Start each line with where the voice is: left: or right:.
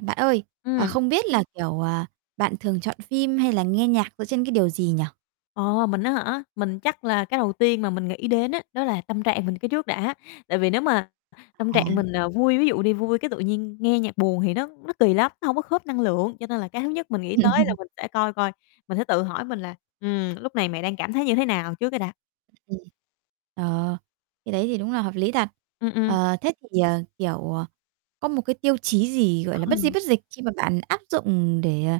right: Bạn ơi, ờ,
left: Ừm.
right: không biết là, kiểu, ờ, bạn thường chọn phim hay là nghe nhạc dựa trên cái điều gì nhỉ?
left: Ờ, mình á hả? Mình chắc là cái đầu tiên mà mình nghĩ đến á, đó là tâm trạng mình cái trước đã. Tại vì nếu mà tâm
right: À.
left: trạng mình, ờ, vui, ví dụ đi, vui cái tự nhiên nghe nhạc buồn thì nó nó kì lắm, nó hổng có khớp năng lượng. Cho nên là cái thứ nhất mình nghĩ tới là
right: Ừm.
left: mình sẽ coi coi, mình sẽ tự hỏi mình là, ừm, "Lúc này mày đang cảm thấy như thế nào?" Trước cái đã.
right: Ừm, ừm. Ờ, cái đấy thì đúng là hợp lý thật.
left: Ừm, ừm.
right: Ờ, thế thì, ờ, kiểu, ờ, có một cái tiêu chí gì, gọi là, bất di
left: Ừ.
right: bất dịch khi mà bạn áp dụng để, ờ,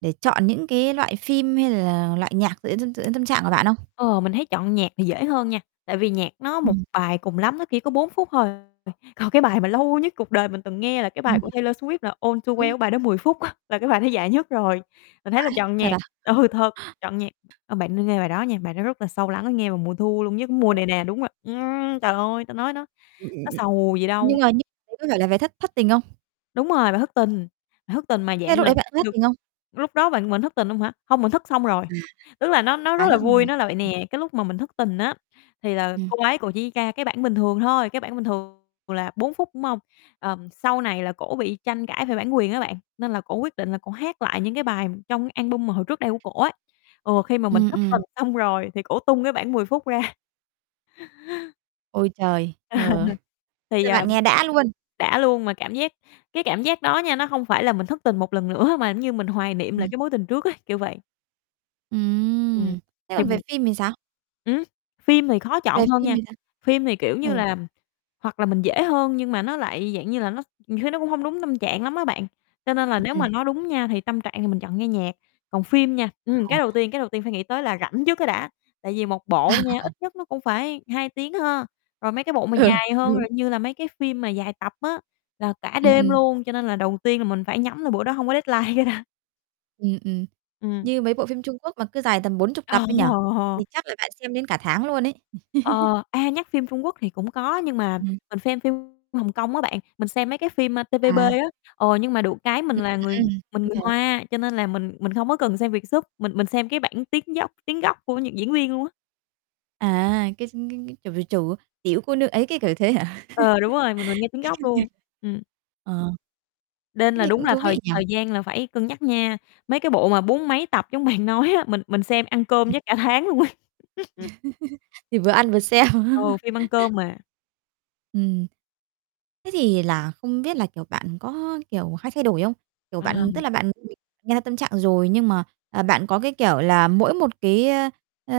right: để chọn những cái loại phim hay là loại nhạc dựa trên dựa trên tâm trạng của bạn không?
left: Ờ, mình thấy chọn nhạc thì dễ hơn nha. Tại vì nhạc nó một
right: Ừm.
left: bài cùng lắm, nó chỉ có 4 phút thôi. Ừ, còn cái bài mà lâu nhất cuộc đời mình từng nghe là cái bài
right: Ừm.
left: của Taylor Swift, là "All Too Well"
right: Đúng.
left: cái bài đó 10 phút á, là cái bài đó dài nhất rồi. Mình thấy là
right: Vãi,
left: chọn
right: thật
left: nhạc
right: à?
left: ừ, thật, chọn nhạc ờ, bạn nên nghe bài đó nha, bài đó rất là sâu lắng, nghe vào mùa thu luôn, như cái mùa
right: Ừ.
left: này nè, đúng rồi, ừm, trời ơi, ta nói nó
right: Ừm, ừm,
left: nó
right: ừm.
left: sầu gì đâu.
right: Nhưng mà nhưng đấy có phải là về thất thất tình không?
left: Đúng rồi, bài thất tình, bài thất tình mà
right: Thế
left: dạng
right: lúc
left: là
right: đấy bạn có thất
left: được
right: tình không?
left: lúc đó bạn mình thất tình luôn hả? Hông, mình thất xong rồi. Tức là nó nó
right: À.
left: rất
right: À, thất
left: là vui, nó là vậy
right: [unintelligible]
left: nè, cái lúc mà mình thất tình á, thì là
right: Ừm.
left: cô ấy cổ chỉ ra cái bản bình thường thôi. Cái bản bình thường là 4 phút, đúng hông? Ờ, sau này là cổ bị tranh cãi về bản quyền á bạn. Nên là cô quyết định là cổ hát lại những cái bài trong cái album mà hồi trước đây của cổ ấy. Ừ, khi mà mình
right: Ừm,
left: thất tình
right: ừm.
left: xong rồi thì cô tung cái bản 10 phút ra.
right: Ôi, trời! Ờ,
left: Thì,
right: thế
left: à,
right: bạn nghe đã luôn.
left: đã luôn, mà cảm giác cái cảm giác đó nha, nó hông phải là mình thất tình một lần nữa, mà giống như mình hoài niệm lại
right: Ừm.
left: cái mối tình trước ấy, kiểu vậy. Ừm,
right: Ừm. Thế
left: thì
right: còn về phim thì sao?
left: Ừm, phim thì khó
right: Về
left: chọn hơn
right: phim
left: nha.
right: thì sao?
left: Phim thì kiểu như
right: Ừ.
left: là hoặc là mình dễ hơn, nhưng mà nó lại dạng như là nó nhiều khi nó cũng hông đúng tâm trạng lắm á bạn. Cho nên là nếu
right: Ừm.
left: mà nói đúng nha, thì tâm trạng thì mình chọn nghe nhạc. Còn phim nha ừm,
right: Ờ.
left: cái đầu tiên cái đầu tiên phải nghĩ tới là rảnh trước cái đã. Tại vì một bộ nha, ít nhất nó cũng phải 2 tiếng ha. Rồi mấy cái bộ mà
right: Ừ,
left: dài
right: cũng
left: hơn,
right: đúng.
left: rồi như là mấy cái phim mà dài tập á, là cả
right: Ừm,
left: đêm
right: ừm.
left: luôn. Cho nên là đầu tiên là mình phải nhắm là bữa đó hông có deadline cái đã.
right: Ừm, ừm.
left: Ừm.
right: Như mấy bộ phim Trung Quốc mà cứ dài tầm bốn chục
left: Ờ.
right: tập ấy nhỉ, thì chắc là bạn xem đến cả tháng luôn ấy.
left: Ờ, à, nhắc phim Trung Quốc thì cũng có, nhưng mà
right: Ừm.
left: mình xem phim Hồng Kông á bạn. Mình xem mấy cái phim TVB á.
right: À.
left: Ờ, nhưng mà được cái
right: Ừm,
left: mình là người
right: ừm, ừm.
left: mình
right: Mình
left: người
right: hiểu.
left: Hoa, cho nên là mình mình không có cần xem Vietsub. Mình mình xem cái bản tiếng dốc tiếng gốc của những diễn viên luôn á.
right: À, cái ch cái cái, kiểu, về chủ "Tiểu cô nương ấy," cái kiểu thế hả?
left: Ờ, đúng rồi, mình mình nghe tiếng gốc luôn, ừm.
right: [unintelligible] Ờ.
left: Nên
right: Thế
left: là
right: thì
left: đúng
right: cũng
left: là
right: thú
left: thời
right: vị nhỉ?
left: thời gian là phải cân nhắc nha. Mấy cái bộ mà bốn mấy tập giống bạn nói á, mình mình xem ăn cơm
right: Ừm.
left: chắc cả tháng luôn ấy.
right: Thì vừa ăn vừa xem.
left: Ừ, phim ăn cơm mà.
right: Ừm. Thế thì là không biết là, kiểu, bạn có kiểu hay thay đổi không? Kiểu,
left: À.
right: bạn tức là bạn [unintelligible] nghe ra tâm trạng rồi, nhưng mà, ờ, bạn có, cái kiểu, là mỗi một cái ơ, ờ,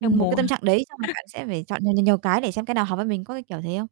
left: Theo
right: ừm, một
left: mùa
right: cái
left: hả?
right: tâm trạng đấy, xong rồi bạn sẽ phải chọn nhiều, nhiều, nhiều cái để xem cái nào hợp với mình, có cái kiểu thế không?